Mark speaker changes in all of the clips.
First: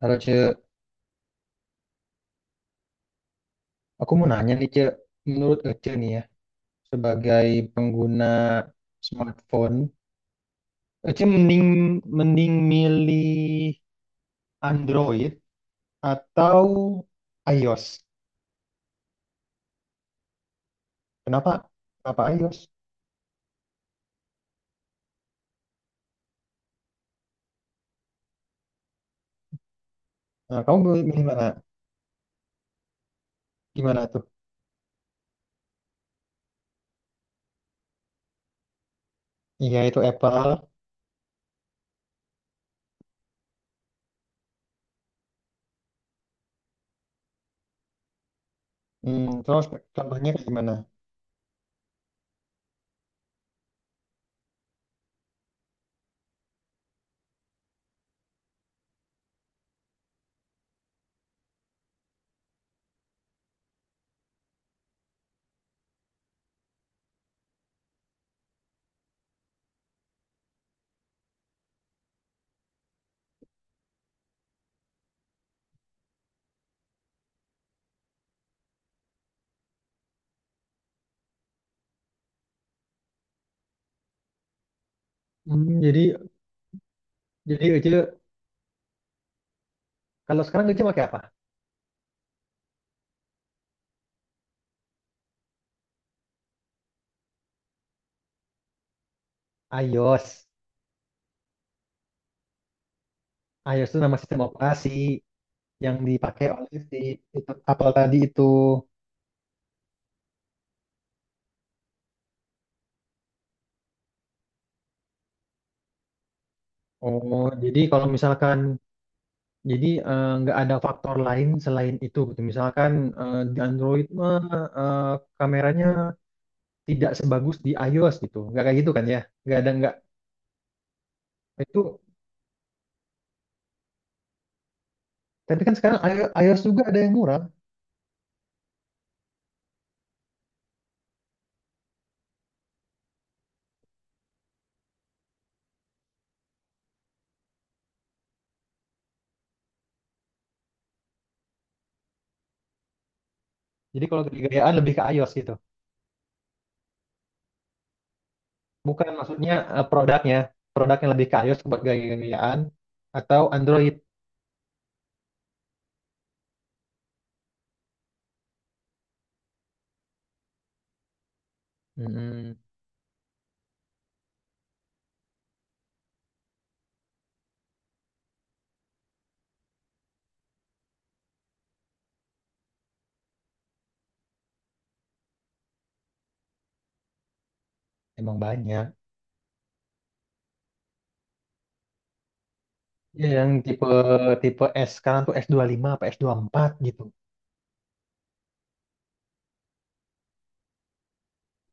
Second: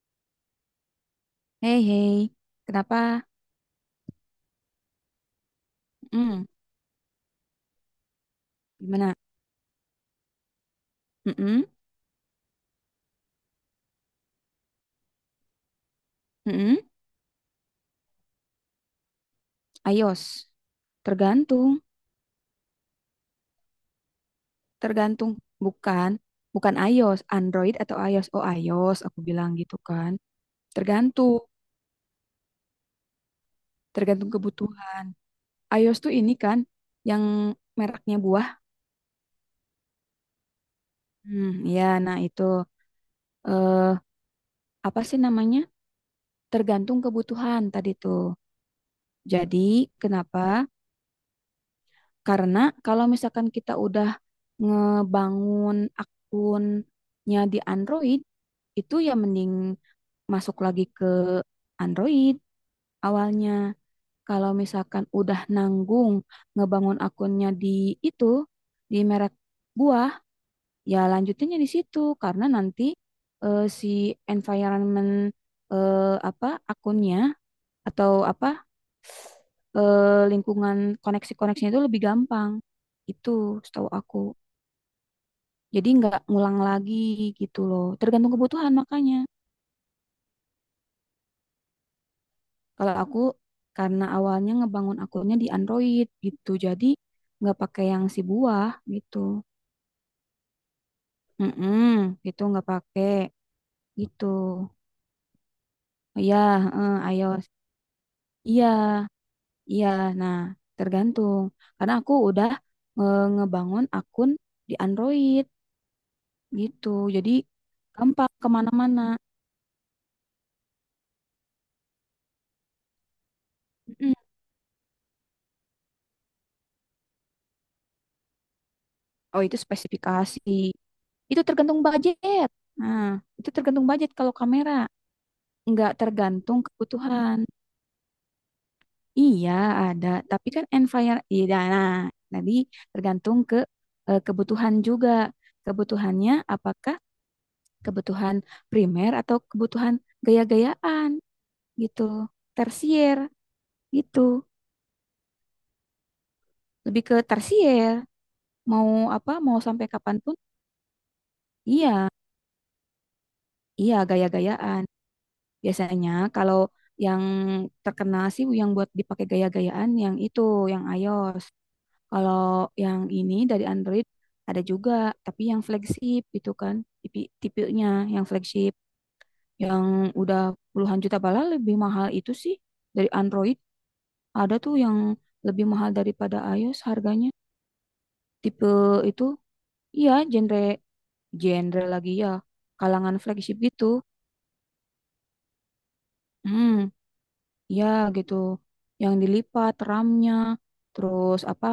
Speaker 1: Halo Ce,
Speaker 2: Hei, hei, kenapa?
Speaker 1: aku mau nanya nih Ce, menurut Ece nih ya,
Speaker 2: Mm,
Speaker 1: sebagai pengguna
Speaker 2: Gimana?
Speaker 1: smartphone, Ece
Speaker 2: Mm-mm,
Speaker 1: mending mending milih Android atau
Speaker 2: mm-mm,
Speaker 1: iOS.
Speaker 2: iOS.
Speaker 1: Kenapa?
Speaker 2: Tergantung,
Speaker 1: Kenapa iOS?
Speaker 2: tergantung. Bukan, bukan iOS, Android atau iOS. Oh, iOS, aku bilang gitu kan.
Speaker 1: Nah, kamu milih
Speaker 2: Tergantung,
Speaker 1: mana? Gimana tuh?
Speaker 2: tergantung kebutuhan. iOS tuh ini kan, yang mereknya buah.
Speaker 1: Iya itu Apple.
Speaker 2: Hmm, ya, nah itu. Eh, Apa sih namanya? Tergantung kebutuhan tadi tuh.
Speaker 1: Hmm, terus
Speaker 2: Jadi,
Speaker 1: contohnya kayak
Speaker 2: kenapa?
Speaker 1: gimana?
Speaker 2: Karena kalau misalkan kita udah ngebangun akunnya di Android, itu ya mending masuk lagi ke Android awalnya. Kalau misalkan udah nanggung ngebangun akunnya di itu, di merek buah, ya lanjutinnya di situ. Karena nanti si environment apa akunnya atau apa lingkungan koneksi-koneksinya itu lebih gampang. Itu setahu aku.
Speaker 1: Hmm,
Speaker 2: Jadi
Speaker 1: jadi
Speaker 2: nggak ngulang lagi gitu
Speaker 1: jadi
Speaker 2: loh.
Speaker 1: Ece
Speaker 2: Tergantung kebutuhan makanya.
Speaker 1: kalau sekarang Ece pakai apa?
Speaker 2: Kalau aku karena awalnya ngebangun akunnya di Android gitu. Jadi nggak pakai yang si buah gitu.
Speaker 1: iOS.
Speaker 2: Mm-mm, gitu nggak pakai
Speaker 1: iOS itu nama
Speaker 2: gitu.
Speaker 1: sistem operasi yang
Speaker 2: Iya,
Speaker 1: dipakai oleh si
Speaker 2: heeh,
Speaker 1: itu
Speaker 2: iOS.
Speaker 1: Apple tadi itu.
Speaker 2: Iya, iya. Nah, tergantung. Karena aku udah ngebangun akun di Android gitu. Jadi
Speaker 1: Oh, jadi kalau
Speaker 2: gampang
Speaker 1: misalkan
Speaker 2: kemana-mana.
Speaker 1: jadi nggak ada faktor lain selain itu, gitu. Misalkan di Android
Speaker 2: mm
Speaker 1: mah eh, kameranya tidak sebagus di iOS gitu, nggak kayak gitu kan ya?
Speaker 2: Oh, itu
Speaker 1: Nggak ada nggak
Speaker 2: spesifikasi. Itu tergantung
Speaker 1: itu.
Speaker 2: budget. Nah, itu tergantung budget kalau kamera.
Speaker 1: Tapi kan
Speaker 2: Nggak
Speaker 1: sekarang
Speaker 2: tergantung
Speaker 1: iOS juga ada yang
Speaker 2: kebutuhan.
Speaker 1: murah.
Speaker 2: Iya, ada. Tapi kan environment, iya, nah, tadi tergantung ke kebutuhan juga. Kebutuhannya apakah kebutuhan primer atau kebutuhan gaya-gayaan gitu. Tersier
Speaker 1: Jadi
Speaker 2: gitu.
Speaker 1: kalau gaya-gayaan lebih ke iOS gitu,
Speaker 2: Lebih ke tersier. Mau
Speaker 1: bukan
Speaker 2: apa,
Speaker 1: maksudnya
Speaker 2: mau sampai kapanpun,
Speaker 1: produknya, produknya lebih ke iOS buat
Speaker 2: iya,
Speaker 1: gaya-gayaan atau
Speaker 2: iya
Speaker 1: Android.
Speaker 2: gaya-gayaan. Biasanya kalau yang terkenal sih yang buat dipakai gaya-gayaan yang itu, yang iOS. Kalau
Speaker 1: Mm-mm.
Speaker 2: yang ini dari Android ada juga, tapi yang flagship itu kan, tipe tipenya yang flagship yang udah puluhan juta bala lebih mahal itu sih dari Android. Ada tuh yang lebih mahal daripada iOS harganya.
Speaker 1: Emang
Speaker 2: Tipe
Speaker 1: banyak.
Speaker 2: itu, iya genre genre lagi ya, kalangan
Speaker 1: Ya, yang
Speaker 2: flagship gitu.
Speaker 1: tipe tipe S sekarang tuh S25 apa S24
Speaker 2: Hmm.
Speaker 1: gitu.
Speaker 2: Ya gitu, yang dilipat RAM-nya, terus apa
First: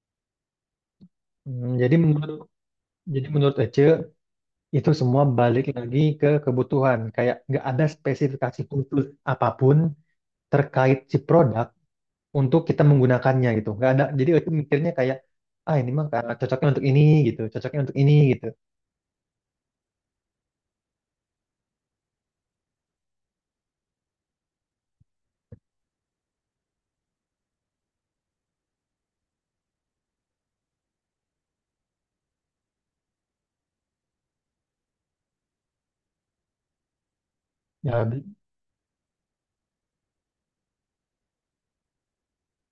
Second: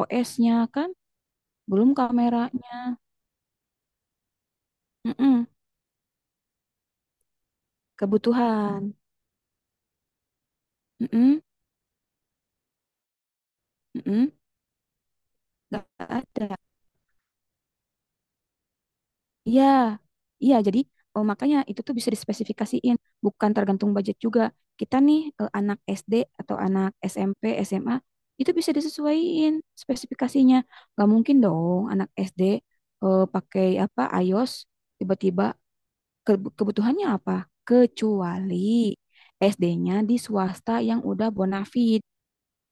Speaker 2: OS-nya kan,
Speaker 1: Hmm,
Speaker 2: belum
Speaker 1: jadi menurut
Speaker 2: kameranya.
Speaker 1: Jadi menurut Ece, itu semua
Speaker 2: Mm-mm,
Speaker 1: balik lagi ke kebutuhan. Kayak nggak ada spesifikasi
Speaker 2: kebutuhan.
Speaker 1: khusus apapun terkait si
Speaker 2: Mm-mm,
Speaker 1: produk untuk kita menggunakannya gitu. Nggak ada.
Speaker 2: mm-mm,
Speaker 1: Jadi Ece mikirnya kayak, ah
Speaker 2: nggak
Speaker 1: ini mah karena
Speaker 2: ada.
Speaker 1: cocoknya untuk ini gitu, cocoknya untuk ini gitu.
Speaker 2: Iya, iya. Jadi makanya itu tuh bisa dispesifikasiin, bukan tergantung budget juga. Kita nih anak SD atau anak SMP, SMA itu bisa disesuaiin spesifikasinya. Gak mungkin dong anak SD pakai apa iOS tiba-tiba. Kebutuhannya apa?
Speaker 1: Ya,
Speaker 2: Kecuali SD-nya di swasta yang udah bonafit,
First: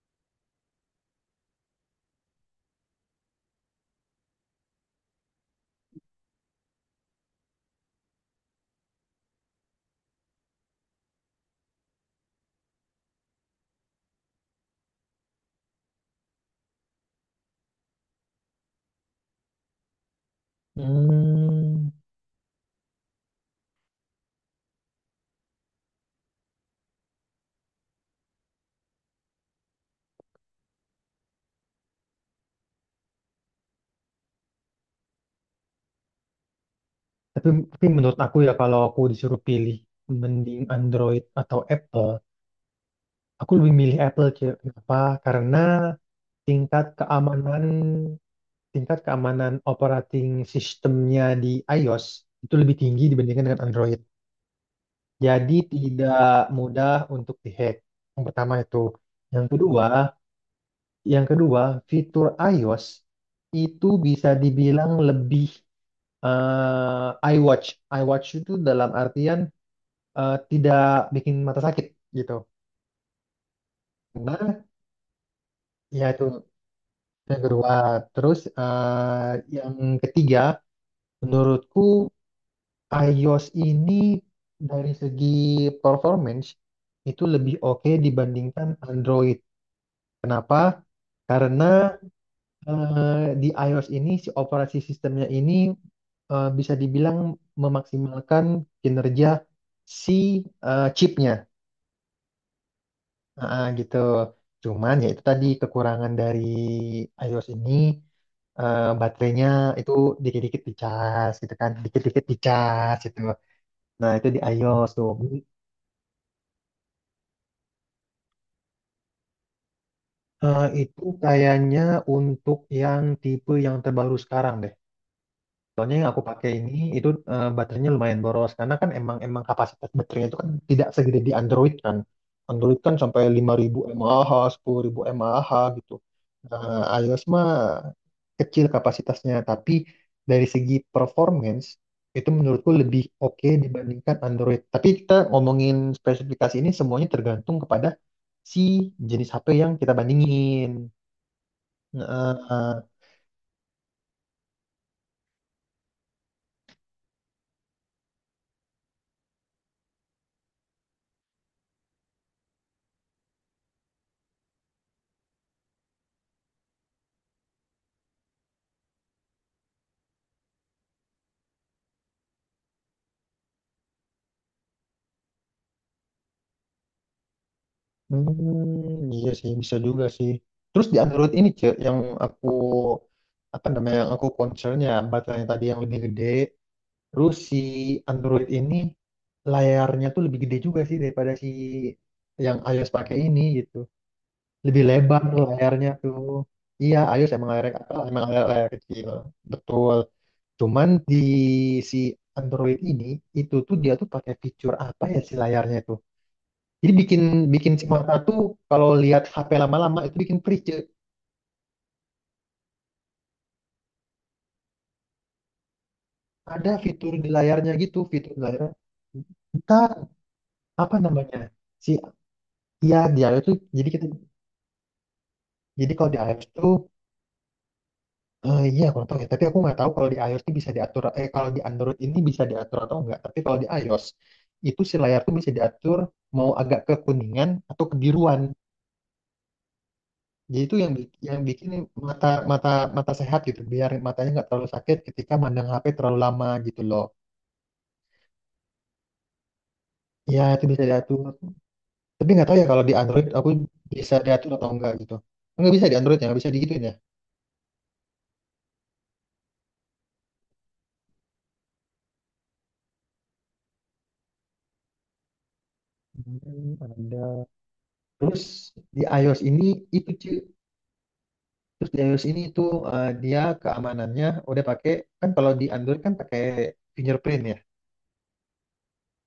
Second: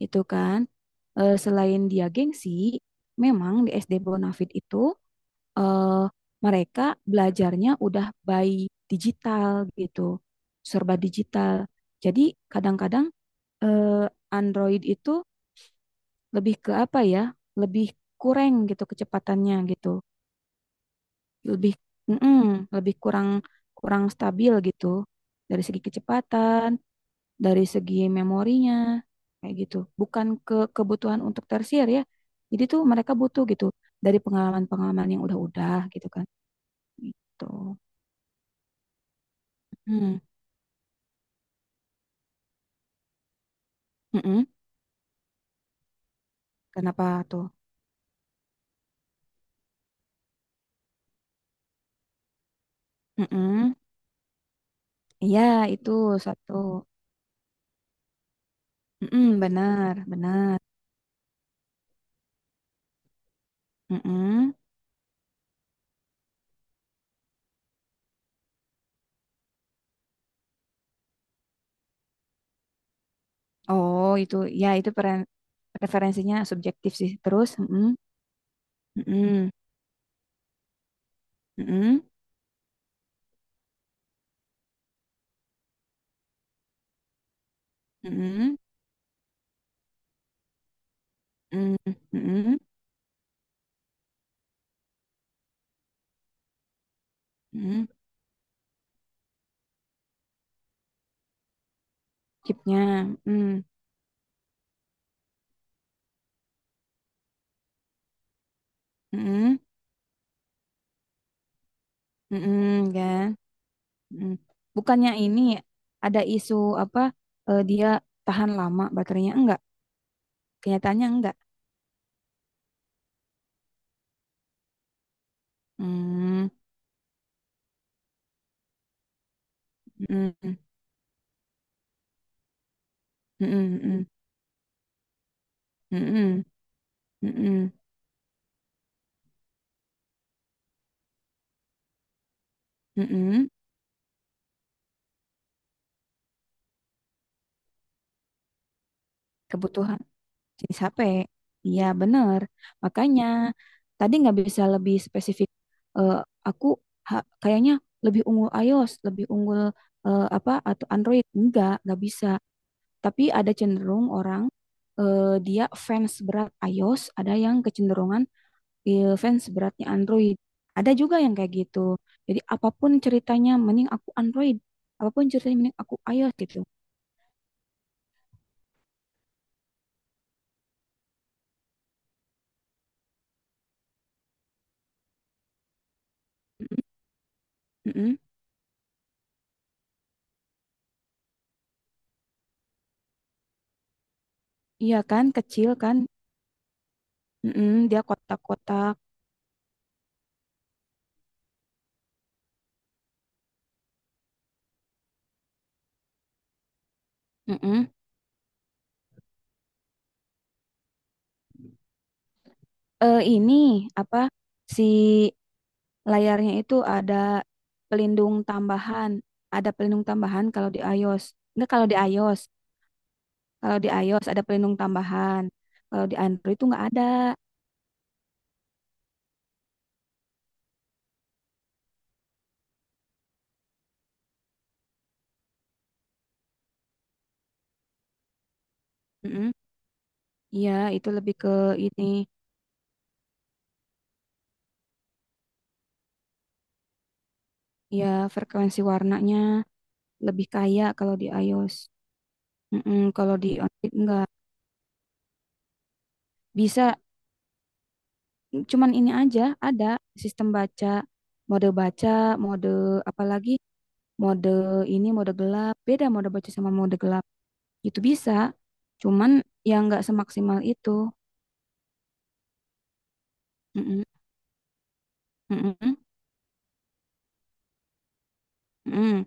Speaker 2: itu kan. Selain dia gengsi, memang di SD bonafit itu eh, mereka belajarnya udah by digital gitu, serba digital. Jadi kadang-kadang eh, Android itu lebih ke apa ya? Lebih kurang gitu kecepatannya gitu. Lebih,
Speaker 1: hmm,
Speaker 2: mm-mm, lebih kurang kurang stabil gitu dari segi kecepatan, dari segi memorinya kayak gitu. Bukan ke kebutuhan untuk tersier ya. Jadi tuh mereka butuh gitu dari pengalaman-pengalaman yang udah-udah gitu kan. Gitu.
Speaker 1: tapi, tapi menurut aku ya kalau aku disuruh pilih
Speaker 2: Mm,
Speaker 1: mending Android atau Apple, aku lebih milih Apple. Ci.
Speaker 2: mm-mm.
Speaker 1: Kenapa? Karena tingkat
Speaker 2: Kenapa tuh?
Speaker 1: keamanan tingkat keamanan operating sistemnya di iOS itu lebih tinggi dibandingkan dengan
Speaker 2: Mm-mm.
Speaker 1: Android.
Speaker 2: Iya,
Speaker 1: Jadi
Speaker 2: itu
Speaker 1: tidak
Speaker 2: satu.
Speaker 1: mudah untuk dihack. Yang pertama itu.
Speaker 2: Mm-mm,
Speaker 1: Yang kedua,
Speaker 2: benar, benar.
Speaker 1: yang kedua fitur iOS itu bisa
Speaker 2: Mm-mm.
Speaker 1: dibilang lebih iWatch. iWatch itu dalam artian tidak bikin mata sakit gitu.
Speaker 2: Oh, itu
Speaker 1: Nah,
Speaker 2: ya itu
Speaker 1: ya itu
Speaker 2: referensinya subjektif sih.
Speaker 1: yang
Speaker 2: Terus,
Speaker 1: kedua.
Speaker 2: mm-mm,
Speaker 1: Terus
Speaker 2: mm-mm,
Speaker 1: yang ketiga, menurutku
Speaker 2: mm-mm,
Speaker 1: iOS ini dari segi performance itu lebih oke
Speaker 2: mm-mm.
Speaker 1: dibandingkan Android. Kenapa? Karena
Speaker 2: Mmm, mhm
Speaker 1: di iOS ini si operasi sistemnya ini bisa dibilang
Speaker 2: mhm,
Speaker 1: memaksimalkan kinerja si chipnya,
Speaker 2: chipnya mmm,
Speaker 1: Gitu. Cuman ya itu tadi kekurangan dari iOS ini baterainya
Speaker 2: mhm
Speaker 1: itu dikit-dikit dicas gitu kan, dikit-dikit
Speaker 2: mhm,
Speaker 1: dicas gitu.
Speaker 2: kan,
Speaker 1: Nah, itu
Speaker 2: mhm.
Speaker 1: di iOS tuh.
Speaker 2: Bukannya ini ada isu apa, dia tahan lama baterainya, enggak?
Speaker 1: Itu
Speaker 2: Kenyataannya enggak?
Speaker 1: kayaknya untuk yang tipe yang terbaru sekarang deh. Soalnya yang aku
Speaker 2: Mmm,
Speaker 1: pakai ini itu baterainya lumayan boros karena kan emang emang kapasitas baterainya itu kan
Speaker 2: mhm
Speaker 1: tidak segede di Android kan. Android kan sampai
Speaker 2: mhm
Speaker 1: 5.000
Speaker 2: mhm
Speaker 1: mAh, 10.000 mAh gitu.
Speaker 2: mhm
Speaker 1: iOS mah
Speaker 2: mhm
Speaker 1: kecil kapasitasnya tapi dari segi performance itu menurutku lebih oke
Speaker 2: mhm,
Speaker 1: dibandingkan Android. Tapi kita ngomongin spesifikasi ini semuanya tergantung kepada si jenis HP yang kita
Speaker 2: kebutuhan
Speaker 1: bandingin.
Speaker 2: jenis HP. Iya bener,
Speaker 1: Nah,
Speaker 2: makanya tadi nggak bisa lebih spesifik, eee, aku ha kayaknya lebih unggul iOS, lebih unggul, apa, atau Android, enggak, nggak bisa. Tapi ada cenderung orang dia fans berat iOS, ada yang kecenderungan fans beratnya Android. Ada juga yang kayak gitu. Jadi apapun ceritanya mending aku Android, apapun ceritanya mending aku iOS gitu.
Speaker 1: iya sih bisa juga sih. Terus di Android ini cek yang aku apa namanya yang aku concernnya baterainya tadi yang lebih gede.
Speaker 2: Mm-mm,
Speaker 1: Terus si
Speaker 2: mm-mm.
Speaker 1: Android ini layarnya tuh lebih gede juga sih daripada si yang iOS pakai ini gitu. Lebih
Speaker 2: Iya
Speaker 1: lebar
Speaker 2: kan,
Speaker 1: tuh
Speaker 2: kecil
Speaker 1: layarnya
Speaker 2: kan.
Speaker 1: tuh. Iya, iOS
Speaker 2: Mm-mm, dia
Speaker 1: emang layar
Speaker 2: kotak-kotak.
Speaker 1: kecil. Betul. Cuman di si Android ini itu tuh dia tuh pakai fitur apa ya si layarnya itu? Jadi bikin bikin si
Speaker 2: Mm-mm.
Speaker 1: mata tuh kalau lihat HP lama-lama itu bikin perih. Ce.
Speaker 2: Ini apa si layarnya
Speaker 1: Ada
Speaker 2: itu
Speaker 1: fitur di layarnya gitu, fitur
Speaker 2: pelindung
Speaker 1: di layarnya.
Speaker 2: tambahan, ada
Speaker 1: Kita
Speaker 2: pelindung tambahan kalau di
Speaker 1: apa
Speaker 2: iOS.
Speaker 1: namanya?
Speaker 2: Enggak kalau
Speaker 1: Si
Speaker 2: di iOS.
Speaker 1: ya di iOS tuh
Speaker 2: Kalau
Speaker 1: jadi
Speaker 2: di
Speaker 1: kita
Speaker 2: iOS ada pelindung tambahan.
Speaker 1: jadi
Speaker 2: Kalau
Speaker 1: kalau
Speaker 2: di
Speaker 1: di iOS
Speaker 2: Android itu
Speaker 1: tuh
Speaker 2: nggak ada.
Speaker 1: iya aku nggak tahu ya, tapi aku nggak tahu kalau di iOS tuh bisa diatur kalau di Android ini bisa diatur atau enggak. Tapi kalau di iOS itu si layar tuh bisa diatur mau agak ke kuningan atau kebiruan.
Speaker 2: Mm-mm.
Speaker 1: Jadi
Speaker 2: Iya,
Speaker 1: itu yang
Speaker 2: itu lebih
Speaker 1: yang
Speaker 2: ke
Speaker 1: bikin
Speaker 2: ini.
Speaker 1: mata mata mata sehat gitu, biar matanya nggak terlalu sakit ketika mandang HP terlalu lama gitu loh.
Speaker 2: Ya, frekuensi warnanya
Speaker 1: Ya
Speaker 2: lebih
Speaker 1: itu bisa
Speaker 2: kaya kalau di
Speaker 1: diatur.
Speaker 2: iOS.
Speaker 1: Tapi nggak tahu ya kalau di
Speaker 2: Mm-mm,
Speaker 1: Android
Speaker 2: kalau di
Speaker 1: aku
Speaker 2: Android
Speaker 1: bisa
Speaker 2: nggak.
Speaker 1: diatur atau enggak gitu. Nggak bisa di Android ya, nggak bisa digituin ya.
Speaker 2: Bisa, cuman ini aja ada sistem baca, mode apalagi mode ini, mode gelap. Beda mode baca sama
Speaker 1: Hmm,
Speaker 2: mode gelap.
Speaker 1: ada.
Speaker 2: Itu bisa,
Speaker 1: Terus di
Speaker 2: cuman
Speaker 1: iOS ini
Speaker 2: yang nggak
Speaker 1: itu Ci.
Speaker 2: semaksimal itu.
Speaker 1: Terus di iOS ini itu dia
Speaker 2: Mm-mm,
Speaker 1: keamanannya udah pakai kan kalau di
Speaker 2: mm-mm,
Speaker 1: Android kan pakai fingerprint ya.
Speaker 2: mm-mm,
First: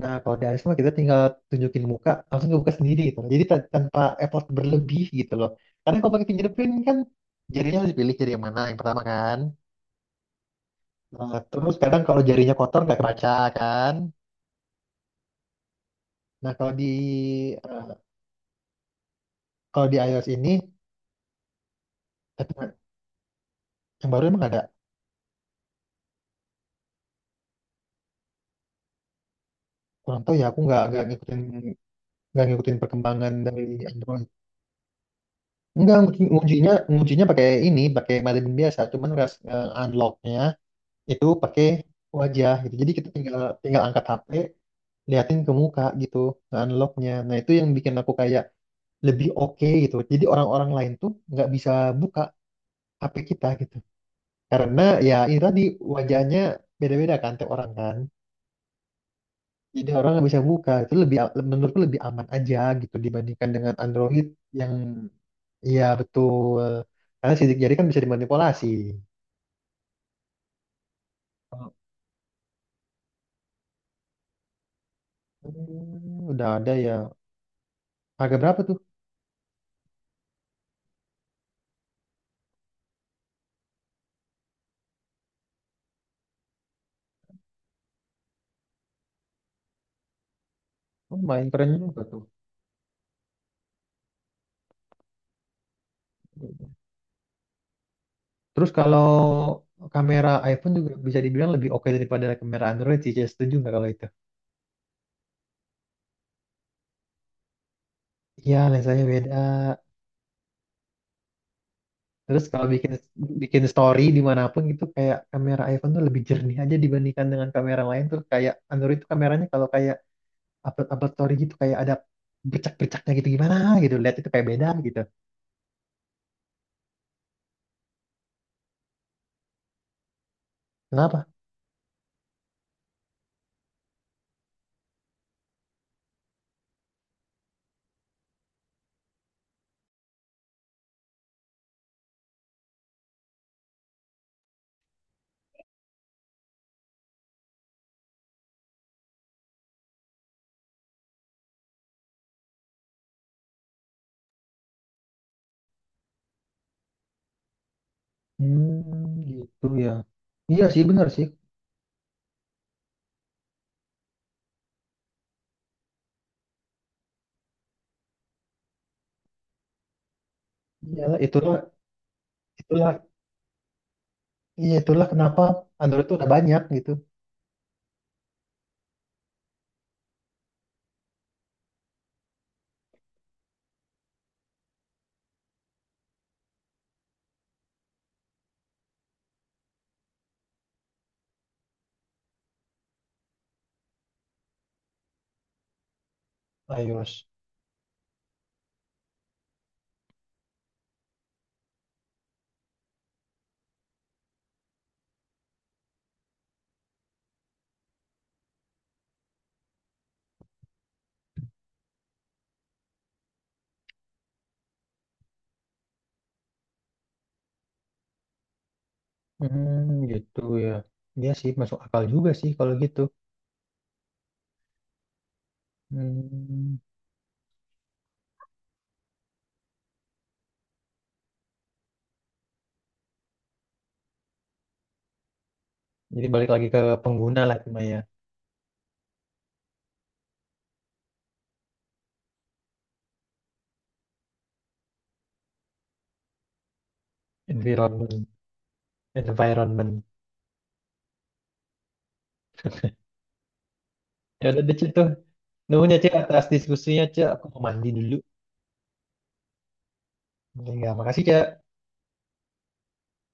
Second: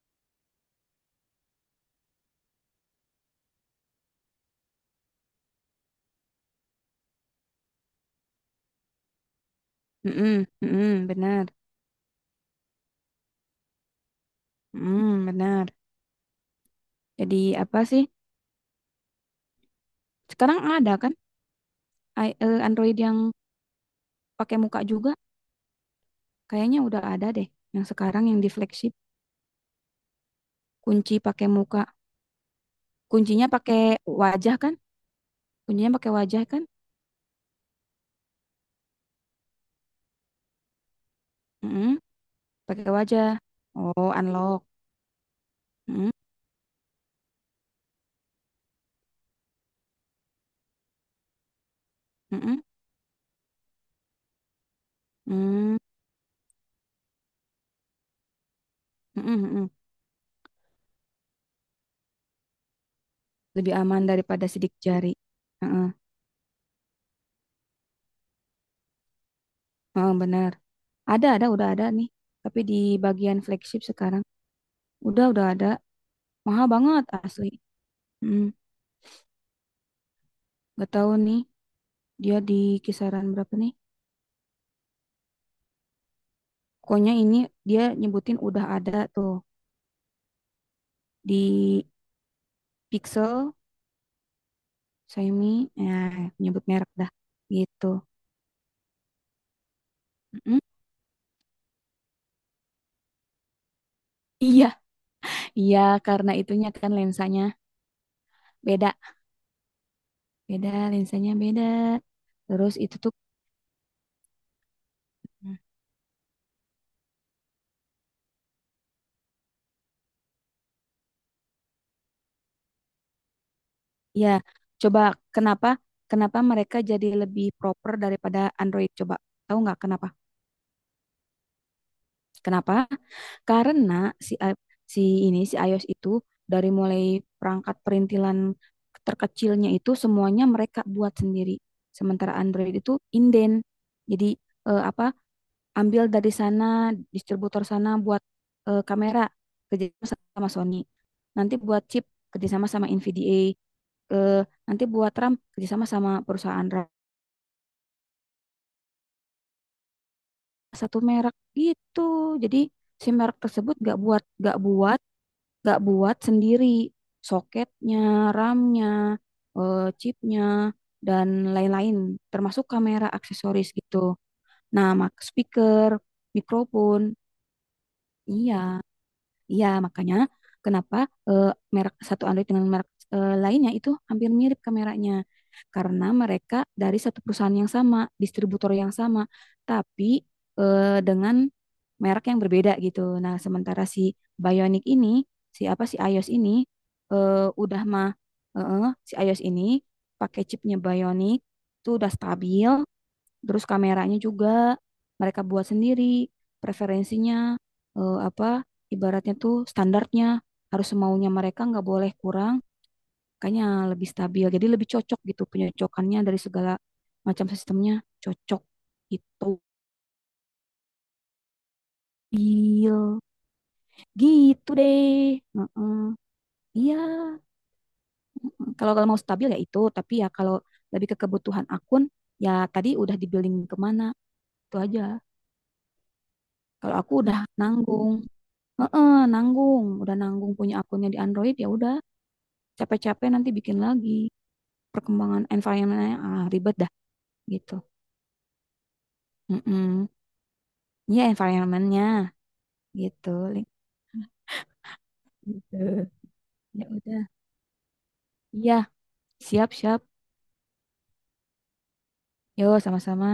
Speaker 1: Nah kalau di iOS mah kita tinggal tunjukin muka langsung kebuka sendiri gitu. Jadi tanpa effort berlebih gitu loh. Karena kalau pakai fingerprint kan jarinya harus dipilih jari yang mana yang pertama kan.
Speaker 2: mm-mm, mm-mm,
Speaker 1: Nah,
Speaker 2: benar.
Speaker 1: terus kadang kalau jarinya kotor nggak kebaca kan.
Speaker 2: Hmm, benar.
Speaker 1: Nah,
Speaker 2: Jadi apa
Speaker 1: eh,
Speaker 2: sih?
Speaker 1: kalau di iOS ini
Speaker 2: Sekarang ada kan
Speaker 1: tapi
Speaker 2: Android yang
Speaker 1: yang baru emang
Speaker 2: pakai
Speaker 1: ada.
Speaker 2: muka juga? Kayaknya udah ada deh. Yang sekarang yang di flagship
Speaker 1: Kurang tahu ya, aku nggak nggak
Speaker 2: kunci
Speaker 1: ngikutin
Speaker 2: pakai muka.
Speaker 1: nggak ngikutin perkembangan
Speaker 2: Kuncinya
Speaker 1: dari
Speaker 2: pakai
Speaker 1: Android.
Speaker 2: wajah kan? Kuncinya
Speaker 1: Enggak,
Speaker 2: pakai
Speaker 1: ngunci-
Speaker 2: wajah kan?
Speaker 1: nguncinya nguncinya pakai ini, pakai Maven biasa, cuman unlocknya itu pakai
Speaker 2: Mm-mm,
Speaker 1: wajah gitu.
Speaker 2: pakai
Speaker 1: Jadi kita
Speaker 2: wajah.
Speaker 1: tinggal tinggal angkat
Speaker 2: Oh,
Speaker 1: HP,
Speaker 2: unlock.
Speaker 1: liatin ke muka
Speaker 2: Mm-mm,
Speaker 1: gitu, nge-unlocknya. Nah, itu yang bikin aku kayak lebih oke gitu. Jadi orang-orang lain tuh nggak bisa buka
Speaker 2: mm-mm,
Speaker 1: HP kita gitu. Karena ya ini tadi
Speaker 2: mm,
Speaker 1: wajahnya beda-beda kan tiap orang kan.
Speaker 2: mm-mm, mm-mm.
Speaker 1: Jadi orang nggak bisa buka itu lebih menurutku lebih aman aja gitu dibandingkan dengan
Speaker 2: Lebih aman
Speaker 1: Android
Speaker 2: daripada
Speaker 1: yang
Speaker 2: sidik jari.
Speaker 1: iya
Speaker 2: Mm-mm,
Speaker 1: betul karena sidik jari kan bisa dimanipulasi.
Speaker 2: mm, benar. Ada, udah ada nih. Tapi di bagian flagship sekarang udah ada.
Speaker 1: Hmm, udah
Speaker 2: Mahal
Speaker 1: ada ya,
Speaker 2: banget asli.
Speaker 1: harga
Speaker 2: Mm,
Speaker 1: berapa tuh?
Speaker 2: gak tahu nih dia di kisaran berapa nih? Pokoknya ini dia nyebutin udah ada tuh
Speaker 1: Oh, main keren
Speaker 2: di
Speaker 1: juga tuh.
Speaker 2: Pixel, Xiaomi, nah nyebut merek dah gitu.
Speaker 1: Terus kalau kamera
Speaker 2: Mm-mm.
Speaker 1: iPhone juga bisa dibilang lebih oke daripada kamera Android sih, saya setuju nggak kalau itu,
Speaker 2: Iya, iya karena itunya kan lensanya
Speaker 1: iya
Speaker 2: beda,
Speaker 1: lensanya beda.
Speaker 2: beda lensanya beda.
Speaker 1: Terus kalau
Speaker 2: Terus
Speaker 1: bikin
Speaker 2: itu tuh.
Speaker 1: bikin story dimanapun gitu kayak
Speaker 2: Hmm.
Speaker 1: kamera iPhone tuh lebih jernih aja dibandingkan dengan kamera lain tuh, kayak Android tuh kameranya kalau kayak upload upload story gitu kayak ada bercak bercaknya gitu, gimana gitu, lihat itu
Speaker 2: Ya
Speaker 1: kayak beda gitu.
Speaker 2: coba, kenapa kenapa mereka jadi lebih proper daripada Android coba. Tahu nggak kenapa?
Speaker 1: Kenapa?
Speaker 2: Kenapa? Karena si i- si si iOS itu dari mulai perangkat perintilan terkecilnya itu semuanya mereka buat sendiri. Sementara Android itu inden. Jadi apa ambil dari sana distributor sana buat kamera kerjasama sama Sony. Nanti buat chip kerjasama sama NVDA. Eh, Nanti buat RAM kerjasama sama perusahaan RAM
Speaker 1: Hmm, gitu ya, iya sih
Speaker 2: satu
Speaker 1: benar sih,
Speaker 2: merek gitu. Jadi si merek tersebut gak buat nggak buat sendiri soketnya, ramnya chipnya,
Speaker 1: iya
Speaker 2: dan
Speaker 1: itulah
Speaker 2: lain-lain, termasuk
Speaker 1: itulah
Speaker 2: kamera aksesoris gitu.
Speaker 1: iya
Speaker 2: Nah,
Speaker 1: itulah
Speaker 2: mak
Speaker 1: kenapa
Speaker 2: speaker,
Speaker 1: Android tuh udah banyak gitu.
Speaker 2: mikrofon, iya. Iya, makanya kenapa eh, merek satu Android dengan merek lainnya itu hampir mirip kameranya. Karena mereka dari satu perusahaan yang sama, distributor yang sama, tapi dengan merek yang berbeda gitu. Nah, sementara si Bionic ini, si apa si iOS ini
Speaker 1: iOS.
Speaker 2: eh, udah mah, si iOS ini pakai chipnya Bionic itu udah stabil. Terus kameranya juga mereka buat sendiri, preferensinya apa ibaratnya tuh standarnya harus semaunya mereka nggak boleh kurang, kayaknya lebih stabil. Jadi lebih cocok gitu penyocokannya dari segala macam sistemnya cocok gitu.
Speaker 1: Hmm, gitu ya, iya sih masuk akal juga sih kalau gitu.
Speaker 2: Stabil. Gitu deh. Heeh.
Speaker 1: Hmm,
Speaker 2: Iya. Heeh. Kalau kalau mau stabil ya itu, tapi ya kalau lebih ke kebutuhan akun ya tadi udah di building kemana itu aja.
Speaker 1: jadi balik lagi ke
Speaker 2: Kalau aku udah
Speaker 1: pengguna lah, cuma ya
Speaker 2: nanggung. Heeh, nanggung, udah nanggung punya akunnya di Android ya udah capek-capek nanti bikin lagi perkembangan environmentnya ah ribet dah gitu.
Speaker 1: environment environment
Speaker 2: Mm-mm. Ya environmentnya gitu. Link.
Speaker 1: ya udah deh Cik, tuh. Nuhun ya
Speaker 2: Gitu.
Speaker 1: Cik atas
Speaker 2: Ya
Speaker 1: diskusinya
Speaker 2: udah.
Speaker 1: Cik, aku mau mandi dulu.
Speaker 2: Iya, siap-siap.
Speaker 1: Ya, makasih Cik.
Speaker 2: Yo, sama-sama.